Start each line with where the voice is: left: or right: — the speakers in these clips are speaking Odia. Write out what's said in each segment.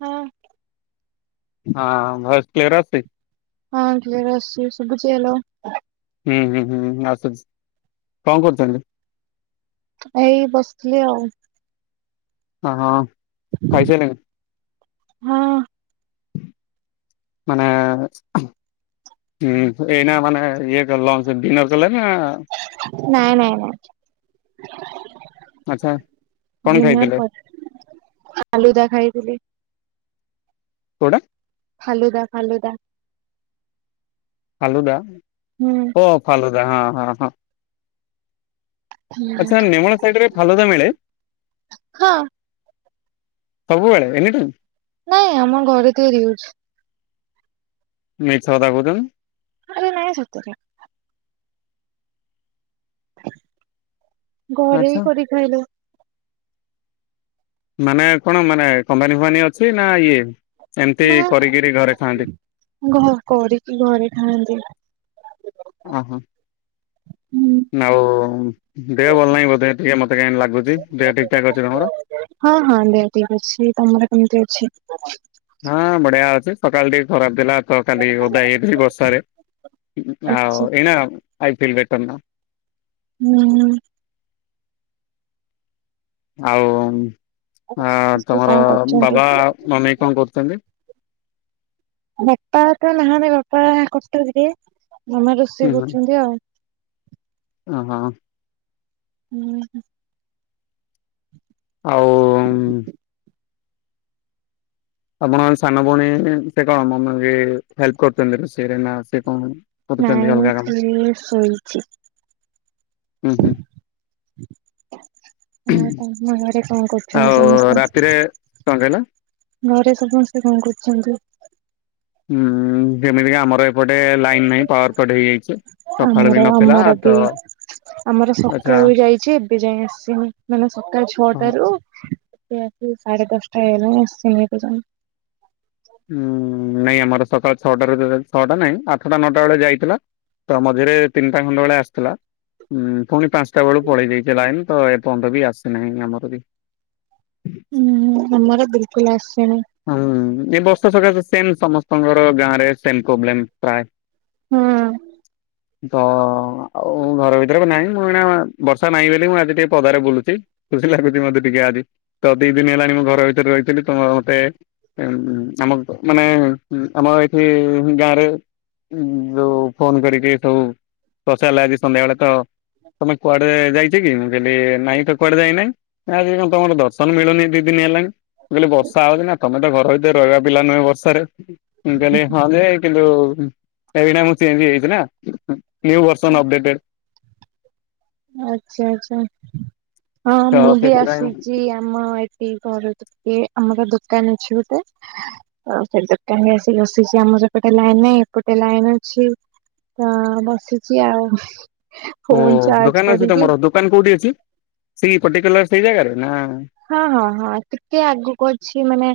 right: ହୁଁ।
left: ହଁ ଭାୟସ୍ କ୍ଲିୟର ଆସୁଛି?
right: ହଁ କ୍ଲିୟର ଆସୁଛି ଶୁଭୁଚି ହେଲୋ।
left: ହୁଁ ହୁଁ ହୁଁ ଆସୁଛି କଣ କରୁଛନ୍ତି?
right: ଏଇ ବସିଥିଲି ଆଉ।
left: ଆଁ ହଁ ଖାଇସାଇଲେଣି?
right: ହଁ।
left: ମାନେ ହୁଁ। ହୁଁ ଏଇନା ମାନେ ଇଏ ଲଞ୍ଚ ଡିନର କଲେ ନା?
right: ନାଇଁ ନାଇଁ ନାଇଁ
left: ଆଚ୍ଛା
right: [inaudible]
left: କଣ
right: ଡିନର
left: ଖାଇଥିଲେ
right: କରିଚି। ଆଲୁଦା ଖାଇଥିଲି।
left: କୋଟା?
right: ଫାଲୁଦା ଫାଲୁଦା।
left: ଫାଲୁଦା?
right: ହୁଁ।
left: ଓ ଫାଲୁଦା ହଁ ହଁ ହଁ।
right: ହୁଁ।
left: ଆଚ୍ଛା ନେମାଳ ସାଇଟ ରେ ଫାଲୁଦା ମିଳେ?
right: ହଁ
left: ସବୁବେଳେ ଏନି ଟାଇମ୍।
right: ନାଇଁ ଆମ ଘରେ ତିଆରି ହଉଛି।
left: ମିଛ କଥା କହୁଚନ୍ତି?
right: ଆରେ ନାଇସତରେ। ଘରେ
left: ଆଚ୍ଛା
right: ହିଁ କରି ଖାଇଲୁ।
left: ମାନେ କଣ ମାନେ କମ୍ପାନୀ ଫୋପାନୀ ଅଛି ନା ଇଏ ଏମିତି
right: ନା
left: କରିକିରି ଘରେ ଖାଆନ୍ତି?
right: ଘ କରିକି ଘରେ ଖାଆନ୍ତି।
left: ଓ ହୋ,
right: ହୁଁ।
left: ଆଉ? ଦେହ ଭଲ ନାହିଁ ବୋଧେ ଟିକେ ମୋତ କାହିଁ ଲାଗୁଛି ଦେହ ଠିକଠାକ୍ ଅଛି ତମର?
right: ହଁ ହଁ ଦେହ ଠିକ ଅଛି, ତମର କେମିତି ଅଛି?
left: ହଁ ବଢିଆ ଅଛି ସକାଳ ଟିକ ଖରାପ ଥିଲା। ତ କାଲି ଓଦା ହେଇଥିଲି ବର୍ଷାରେ ଆଉ
right: ଅଛି
left: ଏନା ଆଇ ଫିଲ୍ ବେଟର ନାଓ।
right: ହୁଁ ହୁଁ।
left: ଆଉ ଆ
right: ସମସ୍ତେ କଣ
left: ତମର
right: କରୁଛନ୍ତି?
left: ବାବା ମମି କଣ କରୁଛନ୍ତି?
right: ବାପା ତ ନାହାନ୍ତି ଘର ପା ବାପା କଟକ ରେ ମାମା
left: ହୁଁ
right: ରୋଷେଇ
left: ହୁଁ
right: କରୁଛନ୍ତି ଆଉ।
left: ଓହୋ।
right: ହୁଁ।
left: ଆଉ? ଆପଣ ସାନ ଭଉଣୀ ସେ କଣ ମମି ବି ହେଲ୍ପ କରୁଛନ୍ତି ରୋଷେଇରେ ନା ସେ କଣ? କରୁଛନ୍ତି
right: ନାଇ
left: ଅଲଗା କାମ
right: ସିଏ ଶୋଇଛି।
left: ହୁଁ ହୁଁ
right: ଆ ତମ ଆଡେ କଣ କରୁଛନ୍ତି
left: ଆଉ
right: ସମସ୍ତେ,
left: ରାତିରେ କଣ କହିଲ
right: ଘରେ ସମସ୍ତେ କଣ କରୁଛନ୍ତି?
left: ହୁଁ। ଯେମିତିକି ଆମର ଏପଟେ ଲାଇନ୍ ନାହିଁ ପାୱାର କଟ୍ ହେଇଯାଇଛି ସକାଳୁ
right: ଆମର
left: ବି ନଥିଲା
right: ଆମର ବି
left: ତ।
right: ଆମର ସକାଳୁ
left: ଆଚ୍ଛା
right: ଯାଇଛି ଏବେ ଯାଇ ଆସିନି ମାନେ ସକାଳ ଛଅଟାରୁ ରାତି ସାଢେ ଦଶଟା ହେଇଗଲାଣି ଆସିନି ଏପର୍ଯ୍ୟନ୍ତ।
left: ହୁଁ ନାଇଁ ଆମର ସକାଳ ଛଅଟା ରେ ଛଅଟା ନାଇଁ ଆଠଟା ନଅଟା ବେଳେ ଯାଇଥିଲା। ତ ମଝିରେ ତିନିଟା ଖଣ୍ଡ ବେଳେ ଆସିଥିଲା ଉଁ ପୁଣି ପାଞ୍ଚଟା ବେଳୁ ପଳେଇ ଯାଇଥିଲା ଇମିତି ତ। ବନ୍ଧ ବି ଆସେନାହିଁ ଆମର ବି।
right: ହୁଁ ହୁଁ ଆମର ବିଲକୁଲୁ ଆସିନି।
left: ହୁଁ ଏ ବର୍ଷା ସକାଶେ ସେମ୍ ସମସ୍ତଙ୍କର ଗାଁରେ ସେମ୍ ପ୍ରୋବ୍ଲେମ୍ ପ୍ରାୟ
right: ହୁଁ।
left: ତ ଆଉ ଘର ଭିତରେ ନାହିଁ ମୁଁ ଏ ବର୍ଷା ନାହିଁ ବୋଲି ମୁଁ ଆଜି ଟିକେ ପଦାରେ ବୁଲୁଛି। ଖୁସି ଲାଗୁଛି ମତେ ଟିକେ ଆଜି ତ ଦି ଦିନ ହେଲାଣି ମୁଁ ଘର ଭିତରେ ରହିଥିଲି ତମର ମତେ ଉମ ଆମ ମାନେ ଆମ ଏଇଠି ଗାଁ ରେ ଉଁ ଯୋଉ ଫୋନ କରିକି ସବୁ ପଚାରିଲା ଆଜି ସନ୍ଧ୍ୟା ବେଳେ ତ ତମେ କୁଆଡେ ଯାଇ କି ମୁଁ କିଲଲି ନାଇଁ ତ କୁଆଡେ ଯାଇନାାଇଁ ଆଜି କଣ ତମର ଦର୍ଶନ ମିଳୁନି ଦି ଦିନ ହେଲାଣି। କହିଲେ ବର୍ଷା ହଉଛି ନା ତମେ ତ ଘର ଭିତରେ ରହିବା ପିଲା ନୁହେଁ ବର୍ଷାରେ ମୁ କହଲି ହଁଯେ କିନ୍ତୁ ଏଇନା ମୁଁ ଚେଞ୍ ହେଯାଛି ନା। ନ୍ୟୁ ବର୍ଷନ ଅପଡେଟେଡ।
right: ଆଚ୍ଛା ଆଚ୍ଛା ହଁ
left: ତ
right: ମୁଁ ବି
left: ସେଥିପାଇଁ
right: ଆସିଚି ଆମ ସେ କରତୁ କି ଆମର ଦୋକାନ ଅଛି ଗୋଟେ ଆଉ ସେ ଦୋକାନରେ ଆସି ବସିଛି ଆମରସେପଟେ ଲାଇନି ନାଇଁ ଏପଟେ ଲାଇନି ଅଛି। ତ ବସିଛି ଆଉ।
left: ଓ
right: ଫୋନ ଚାର୍ଜ
left: ଦୋକାନ ଅଛି
right: କରିକି
left: ତମର ଦୋକାନ କୋଉଠି ଅଛି ସେ ପର୍ଟିକୁଲାର ସେଇ ଜାଗାରେ ନା?
right: ହଁ ହଁ ହଁ ଟିକେ ଆଗକୁ ଅଛି ମାନେ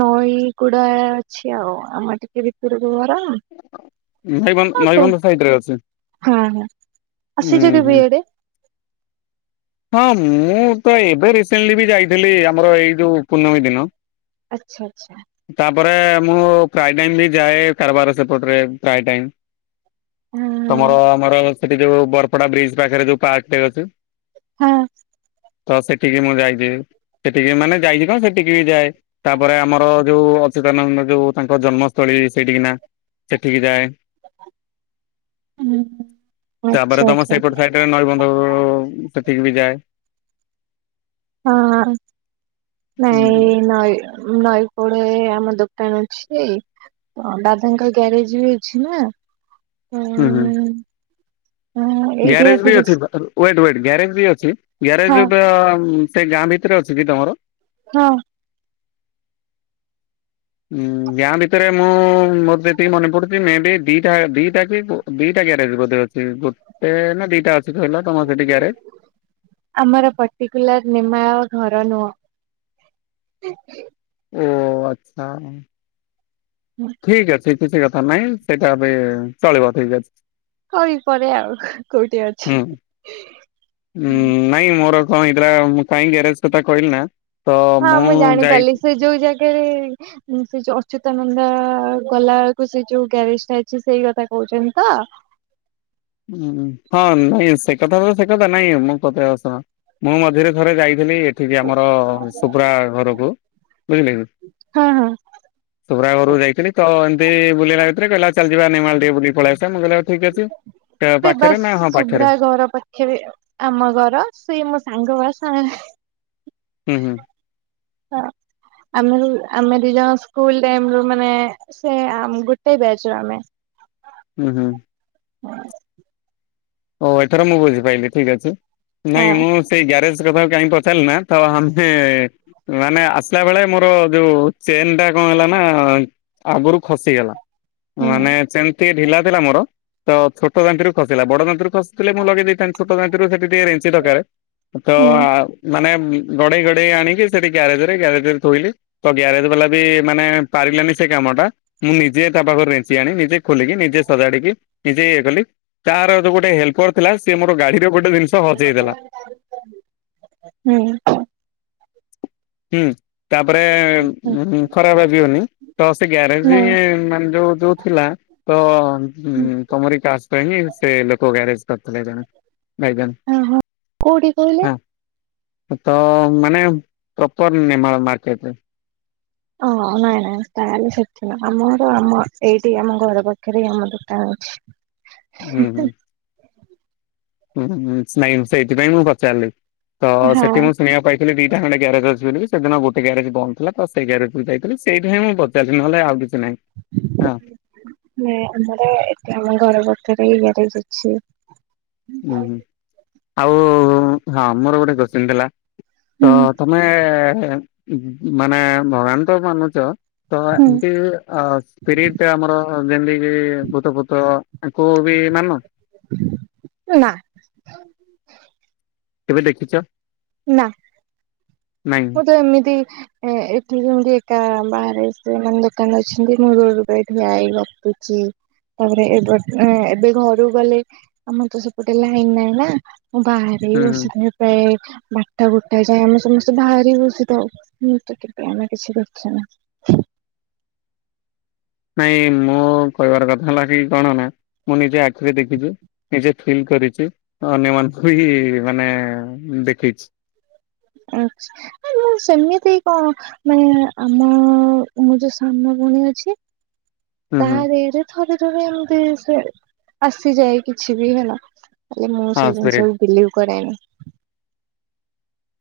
right: ନଈ ଗୁଡା ଅଛି ଆଉ ଆମର ଟିକେ ଭିତରକୁ ଘର।
left: ନଈବନ୍ଧ
right: ହଁ ତ
left: ନଈବନ୍ଧ ସାଇଡରେ ଅଛି
right: ହୁଁ ହୁଁ
left: ହୁଁ
right: ଆସିଛ କେବେ
left: ହୁଁ।
right: ଏଇଆଡେ?
left: ହଁ ମୁଁ ତ ଏବେ ରିସେଣ୍ଟଲି ବି ଯାଇଥିଲି ଆମର ଏଇ ଯୋଉ ପୂର୍ଣ୍ଣମୀ ଦିନ।
right: ଆଚ୍ଛା ଆଚ୍ଛା
left: ତାପରେ ମୁଁ ପ୍ରାଏ ଟାଇମ୍ ବି ଯାଏ କାରବାର ସେପଟରେ ପ୍ରାଏ ଟାଇମ୍।
right: ହଁ
left: ତମର ଆମର ସେଠି ଯୋଉ ବରପଡା ବ୍ରିଜ୍ ପାଖରେ ଯୋଉ ପାର୍କ ଟେ ଅଛି।
right: ହଁ।
left: ତ ସେଠିକି ମୁଁ ଯାଇଛି ସେଠିକି ମାନେ ଯାଇଛି କଣ ସେଠିକି ବି ଯାଏ। ତାପରେ ଆମର ଯୋଉ ଅଚ୍ୟୁତାନନ୍ଦ ଯୋଉ ତାଙ୍କର ଜନ୍ମସ୍ଥଳୀ ସେଇଠିକିନା ସେଠିକି ଯାଏ
right: ହୁଁ
left: ତାପରେ
right: ଆଚ୍ଛା
left: ତମ
right: ଆଚ୍ଛା
left: ସେଇପଟ ସାଇ କେବେ ନଈବନ୍ଧ ଉମ ସେଠିକି ବି ଯାଏ।
right: ହଁ ହଁ ନାଇ ଏ ନଇ ନଈ କୂଳେ ଆମ ଦୋକାନ ଅଛି ଦାଦାଙ୍କ ଗ୍ୟାରେଜ ବି ଅଛି ନା।
left: ହୁଁ ହୁଁ।
right: ଏଇଠି
left: ଗ୍ୟାରେଜ ବି ଅଛି ୱେଟ୍ନ ୱେଟ୍ ଗ୍ୟାରେଜ ବି ଅଛି
right: ହଁ
left: ଗ୍ୟାରେଜର ସେ ଗାଁ ଭିତରେ ଅଛି କି ତମର?
right: ହଁ।
left: ଗାଁ ଭିତରେ ମୁଁ ମୋର ଯେତିକି ମନେ ପଡୁଛି ମେ ବି ଦିଟା ଦିଟା କି ଦିଟା କ୍ୟାରେଜ ବୋଧେ ଅଛି ଗୋଟେ ନା ଦିଟା ଅଛି କହିଲ ତମର ସେଠି ଗ୍ୟାରେଜ?
right: ଆମର ପର୍ଟିକୁଲାର ନିମା ଆମ ଘର ନୁହଁ।
left: ଓ ଆଚ୍ଛା ଠିକଅଛି। କିଛି କଥା ନହିଁ ସେଇଟା ଏବେ ଚଳିବ ଠିକ ଅଛି।
right: ହୋଇ ପରେ ଆଉ କୋଉଠି ଅଛି।
left: ହୁଁ ଉଁ ନାଇଁ ମୋର କଣ ହେଇଥିଲା ମୁ କାହିଁକି ଆରେ୍ଜ କଥା କହିଲି ନା ତ
right: ହଁ
left: ମୁଁ ଯାଇ
right: ଜାଣିପାରିଲି ସେ ଯୋଉ ଜାଗାରେ ମୁଁ ସେ ଯୋଉ ଅଚ୍ୟୁତାନନ୍ଦା ଆ ଗଲାଳକୁ ସେ ଯୋଉ ଗ୍ୟାରେଜଟା ଅଛି ସେଇ କଥା କହୁଛନ୍ତି ତ?
left: ଉଁ ହଁ ନାଇଁ ସେ କଥା ତ ସେ କଥା ନାଇଁ ମୁଁ କତେଇ ଆସ ଶୁଣ। ମୁଁ ମଝିରେ ଥରେ ଯାଇଥିଲି ଏଠିକି ଆମର ଓ ଶୁଭ୍ରା ଘରକୁ ବୁଝିଲେ କି
right: ହଁ ହଁ
left: ସୁୁ୍ଭ୍ରା ଘରକୁ ଯାଇଥିଲି ତ ଏମିତି ବୁଲିଲା ଭିତରେ କହିଲା ଚାଲିଯିବା ନେମାଳ ଟିକେ ବୁଲିକି ପଳେଇ ଆସିବା ମୁ କହିଲି ହଉ ଠିକ ଅଛି।
right: ସେ
left: ପାଖରେ
right: ବସ୍
left: ନା ହଁ ପାଖରେ
right: ଶୁଭ୍ରା ଘର ପା ଖରେ ଆମ ଘର ସିଏ ମୋ ସାଙ୍ଗ ବା ସା
left: ହୁଁ ହୁଁ।
right: ହଁ। ଆମର ଆମେ ଦିଜଣ ସ୍କୁଲ ଟାଇମରୁ ମାନେ ସେ ଆମ ଗୋଟେ ବ୍ୟାଚ ରୁ ଆମେ।
left: ହୁଁ ହୁଁ।
right: [inaudible]
left: ଓ ଏଥର ମୁଁ ବୁଝିପାରଲିି ଠିକ ଅଛି।
right: ହଁ
left: ନାଇଁ ମୁଁ ସେଇ ଗ୍ୟାରେଜ ସେ କଥା କାହିଁ ପଚାରିଲିନା ତ ଆମ୍ଭେ-ଏ-ଏ ମାନେ ଆସିଲା ବେଳେ ମୋର ଯୋଉ ଚେନ ଟା କଣ ହେଲା ନା-ଆ-ଆ-ଆ ଆଗରୁ ଖସିଗଲା।
right: ହୁଁ
left: ମାନେ ଚେନଟି ଢିଲା ଥିଲା ମୋର ତ ଛୋଟ ଦାନ୍ତିରୁ ଖସିଲା ବଡ ଦାନ୍ତରୁ ଖସିଥିଲେ ମୁଁ ଲଗେଇ ଦେଇଥାନ୍ତି ଛୋଟ ଦାନ୍ତିରୁ ସେଠି ଟିକେ ରେଞ୍ଚି ଦରକାରେ
right: ହୁଁ
left: ତ-ଅ-ଅ-ଅ ମାନେ ଗଡ଼େଇ ଗଡ଼େଇ ଆଣିକି ସେଇଠି ଗ୍ୟାରେଜରେ ଗ୍ୟାରେଜରେ ଥୋଇଲି। ତ ଗ୍ୟାରେଜ ବାଲା ବି ମାନେ ପାରିଲାନି ସେ କାମ ଟା। ମୁଁ ନିଜେ ତା ପାଖରେ ରେଞ୍ଚି ଆଣି ନିଜେ ଖୋଲିକି, ନିଜେ ସଜାଡିକି, ନିଜେ ଇଏ କଲି ତାର ଗୋ ଗୋଟେ ହେଲପର ଥିଲା ସେ ମୋ ଗାଡିର ଗୋଟେ ଜିନଷ
right: ହୁଁ।
left: ହୁଁ ତାପରେ-ଏ-ଏ-ଏ ହୁଁ ହୁଁ ଖରା ବାଜିବନି। ତ ସେ
right: ନାଇଁ
left: ଗ୍ୟାରେଜି-ଇ-ଇ-ଇ ମାନେ ଯୋଉ ଯୋଉ ଥିଲା ତ-ଅ-ଅ ହୁଁ ହୁଁ ତମରି ଟ୍ୟାନ୍ସ ପ୍ରେମୀ ସେ ଲୋକ ଗ୍ୟାରେଜ କରିଥିଲେ ଜଣେ। [unintelligible]
right: ଅ ହଁ କୋଉଠି କହିଲେ
left: ହଁ ତ ମାନେ ପ୍ରପର ନିମାଳ ମାର୍କେଟରେ।
right: ଓ ହୋ ନାଇଁ ନାଇଁ ତାହେଲେ ସେଠି ନାହିଁ ଆମର ଆମ ଏଇଠି ଆମ ଘର ପାଖରେ ଆମ ଦୋକାନ ଅଛି।
left: ହୁଁ ହୁଁ। ହୁଁ ହୁଁ ନାଇଁ ସେଇଥିପାଇଁ ମୁଁ ପଚାରିଲି ତ-ଅ-ଅ
right: ହଁ
left: ସେଠି ମୁଁ ଶୁଣିବାକୁ ପାଇଥିଲି ଦିଇଟା ଖଣ୍ଡେ ଗ୍ୟାରେଜ ଅଛି ବୋଲିକି। ସେଦିନ ଗୋଟେ ଗ୍ୟାରେଜ ବନ୍ଦ ଥିଲା ତ ସେ ଗ୍ୟାରେଜକୁ ଯାଇଥିଲ ସେଇଥିପାଇଁ ମୁଁ ପଚାର ଏଠି ନହେଲେ ଆଉ କିଛି ନାହିଁ ହଁ।
right: ନାଇଁ ଆମର ଏ ଆମ ଘର ପାଖରେ ହି ଗ୍ୟାରେଜ ଅଛି।
left: ହୁଁ ହୁଁ ଆଉ-ଉ-ଉ-ଉ ହଁ ମୋର ଗୋଟେ କୋଶ୍ଚିନ୍ ଥିଲା
right: ହୁଁ
left: ତ [unintelligible] ମାନେ ଭଗବାନ ତ ମାନୁଛ। ତ
right: ହୁଁ
left: ଏମିତି ଆସ୍ ସ୍ପିରିଡ଼୍ ତ ଆମର ଯେମିତିକି-ଇ-ଇ-ଈ ଭୂତଫୁତ ଆଙ୍କୁ ବି ମାନ?
right: ନା, [inaudible]
left: କେବେ ଦେଖିଚ?
right: ନା।
left: ନାଇଁ
right: ମୁଁ ତ ଏମିତି ଏ ଏଠି ଯେମିତି ଏକା ବାହାରେ ସେମାନେ ଦୋକାନ ଅଛନ୍ତି। ମୁଁ ରୋଡ ଉପରେ ଠିଆ ହେଇ ଗପୁଚି। ତାପରେ ଏବଟ ଏଁ ଏବେ ଘରୁକୁ ଗଲେ ଆମର ତ ସେପଟେ ଲାଇନ ନାହିଁ ନା, ମୁଁ ବାହାରେ
left: ହୁଁ
right: ହିଁ
left: ହୁଁ
right: ବସିିଥାଏ ପ୍ରାଯ ଏ ବାରଟା ଗୋଟେ ଯାଏ ଆମେ ସମସ୍ତେ ବାହାରି ହିଁ ବସିଥାଉ ମୁଁ ତ କେବେ ଆମେ କିଛି [unintelligible]
left: ନାଇଁ ମୁଁ କହିବାର କଥା ହେଲା କି କଣ ନା ମୁଁ ନିଜେ ଆଖିରେ ଦେଖିଛି। ନିଜେ ଫିଲ୍ କରିଛି ଅନ୍ୟମାନଙ୍କୁ ବି ମାନେ-ଏ-ଏ-ଏ ଦେଖେଇଛି।
right: ଆଛା ମୁଁ ସେମିତି କଣ ମାନେ ଆମ-ଅ-ଅ-ଅ ମୁଁ ଯୋଉ ସାମ ଭଉଣୀ ଅଛି।
left: ହୁଁ ହୁଁ
right: ତାଦେହ ରେ ଥରେ ଥରେ ଏମିତି ସେ ଆସିଯାଏ କିଛି ବି ହେଲା। ହେଲେ ମୁଁ
left: ହଁ
right: ସେ
left: ସ୍ପିରିଟ
right: ଜିନିଷକୁୁ ବିଲିଭ କରେନି।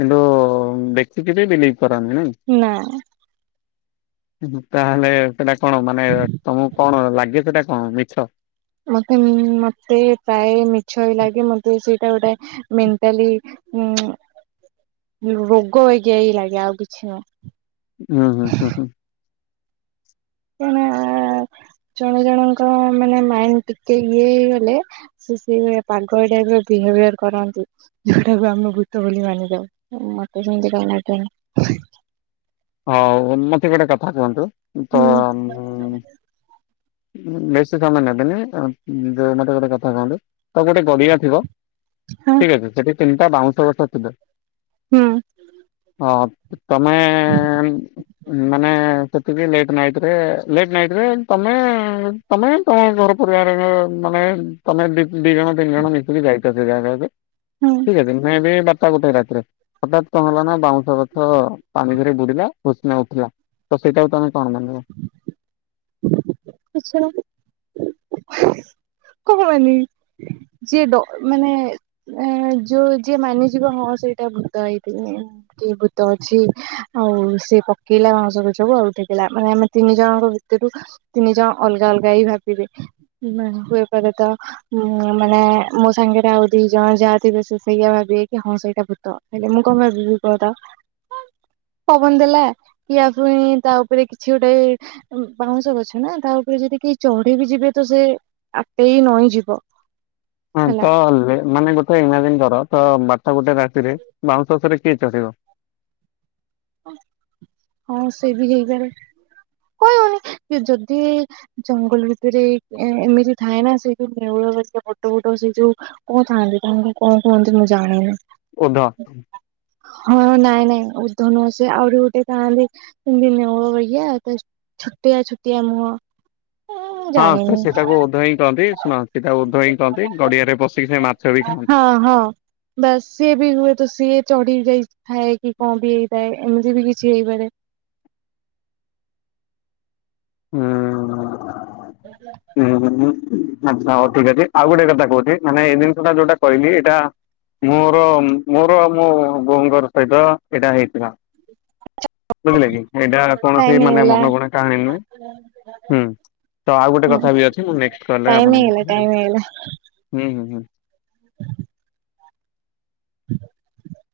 left: କିନ୍ତୁ-ଉ-ଉ-ଉ-ଉ ଦେଖିକିରି ବିଲିଭ କରନି ନାଇଁ।
right: ନା।
left: ତାହେଲେ ସେଟା କଣ ମାନେ ତମକୁ କଣ ଲାଗେ ସେଟା କଣ ମିଛ?
right: ମତେ ମତେ ପ୍ରାୟ ମିଛ ହି ଲାଗେ ମତେ ସେଇଟା ଗୋଟେ ମେଣ୍ଟାଲି ହୁଁ। ରୋଗ ହେଇକି ଏଇ ଲାଗି ଆଉ କିଛି ନୁହଁ।
left: ଉଁ ହୁଁ ହୁଁ ହୁଁ।
right: କଣ ଜଣେ ଜଣଙ୍କ ମାନେ ମାଇଣ୍ଡ ଟିକେ ଇଏ ହେଇଗଲେ ସେ ସେଭଳିଆ ପାଗଳ ଟାଇପ୍ ର ବିହେଭିୟର କରନ୍ତି। ଯଉଟାକୁ ଆମେ ଭୂତ ବୋଲି ମାନି ଥାଉ। ଆକୁ ଯେମିତି କଣ ଆପଣ
left: ହଉ ମତେ ଗୋଟେ କଥା କୁହନ୍ତୁ। ତ
right: ହୁଁ
left: ମୁଁ ବେଶୀ ସମୟ ନେବେନି। ଉଁ ଯୋଉ ମତେ ଗୋଟେ କଥା କୁହନ୍ତୁ, ତ ଗୋଟେ ଗଡିଆ ଥିବ।
right: ହଁ
left: ଠିକ ଅଛି। ସେଠି ତିନିଟା ବାଉଁଶ ଗଛ ଥିବ।
right: ହୁଁ।
left: ହଁ। ତମେ ମାନେ ସେତିକି ଲେଟ୍ ନାଇଟିରେ ଲେଟ୍ ନାଇଟିରେ ତମେ ତମେ ତମେ ଘର ପରିବାରର ମାନେ ତମେ ଦି ଜଣ ତିନି ଜଣ ମିଶିକି ଯାଇଚ ସେ ଜାଗାକୁ।
right: ହୁଁ
left: ଠିକ ଅଛି ମେବି ବାରଟା ଗୋଟେ ରାତିରେ ହଠାତ୍ କଣ ହେଲା ନା, ବାଉଁଶ ଗଛ ପାଣିରେ ବୁଡିଲା ବହୁତ ସେହଁରେ ଉଠିଲା ତ ସେଟାକୁ ତମେ କଣ ମାନେ
right: କିଛି ନୁହଁ। କୁହନି ଯିଏ ଡ ମାନେ ଏ ଯୋଉ ଯିଏ ମାନିଯିବ ହଁ ସେଇଟା ଭୂତ ହେଇଥିବେ। କିଏ ଭୂତ ଅଛି ଆଉ ସେ ପକେଇଲା ଆସ ଗଛକୁୁ ଆଉ ଟେକିଲା ମାନେ ଆମେ ତିନି ଜଣଙ୍କ ଭିତରୁ ତିନି ଜଣ ଅଲଗା ଅଲଗା ହେଇ ଭାବିବେ। ମୁଁ ହୋଇପାରେତ ହୁଁ ମାନେ ମୋ ସାଙ୍ଗରେ ଆଉ ଦି ଜଣ ଯାହା ଥିବେ ସେ ସେଇଆ ଭାବିବେ କି ହଁ ସେଇଟା ଭୂତ। ହେଲେ ମୁଁ କଣ ଭାବିବି କୁହତ? ପବନ ଦେଲା, କି ଆଥରେ ପୁଣି ତା ଉପରେ କିଛି ଗୋଟେ ବାଉଁଶ ଗଛ ନା, ତା ଉପରେ ଯଦି କେହି ଚଢିବି ଯିବେ ତ ସେ ଆଟେଇ ନଇଁ ଯିବ।
left: ହଁ
right: ହେଲା
left: ତ ହେଲେ, ମାନେ ଗୋଟେ ଇମାଜିନ୍ କର ତ ବାରଟା ଗୋଟେ ରାତିରେ ବାଉଁଶ ଗଛରେ କିଏ ଚଢିବ?
right: ହଁ ସେ ବି ହେଇପାରେ। କହିହଉନି ଯଦି ଜଙ୍ଗଲ ଭିତରେ ଏ ଏମିତି ଥାଏ ନା ସେ ଯୋଉ ନେଉଳ ପରିକା ବଡ ବଡ ସେଇ ଯୋଉ କଉଠି ଥାନ୍ତି ତାମଙ୍କୁ କଣ କୁହନ୍ତି ମୁଁ ଜାଣିନି।
left: ଓଧ।
right: ହଁ ନାଇଁ ନାଇଁ। ଧନୁ ଆ ଆଉରି ଉଠେ ଥାନ୍ତି ମ ନେଉ ଭଳିଆ ତ ଛୋଟିଆ ଛୋଟିଆ ମୁହଁ। ମୁଁ
left: ହଁ
right: ଜାଣିନି।
left: ସେଟାକୁ ଉଧ ହଇଁ କ କରନ୍ତି ଶୁଣ ସେଇା ଉଧ ହଇଁ କହନ୍ତି ଗଡିଆରେ ପଶିକି ସେ ମା
right: ହଁ ହଁ। ବାସ୍ ସିଏ ବି ହୁଏ ତ ସିଏ ଚଢି ଯାଇଥାଏ କି କଣ ବି ହେଇଥାଏ ଏମିତି ବି କିଛି ହେଇପାରେ?
left: ହୁଁ
right: [inaudible]
left: ହୁଁ ହୁଁ ହୁଁ ଆଚ୍ଛା ହଉ ଠିକ୍ ଅଛି। ଆଉ ଗୋଟେ କଥା କହୁଛି ମାନେ ଏଇ ଜିନିଷଟା ଯୋଉଟା କହିଲି ଏଇଟା ମୋର ମୋର ଆଉ ମୋ ବୋଉଙ୍କର ସହିତ ଏଇଟା ହେଇଥିଲା। ବୁଝିଲ କି, ଏଇଟା କୌଣସି
right: ଟାଇମ
left: ମାନେ
right: ହେଇଗଲା
left: ମନ ଗଣା କାହାଣୀ ନୁହେଁ। ହୁଁ। ତ ଆଉ ଗୋଟେ କଥା ବି ଅଛି, ମୁଁ ନେକ୍ସଟ୍ କଲରେ
right: ଟାଇମ
left: ଆପଣଙ୍କୁ
right: ହେଇଗଲା
left: କହିବି।
right: ଟାଇମ ହେଇଗଲା।
left: ହୁଁ ହୁଁ ହୁଁ।
right: [inaudible]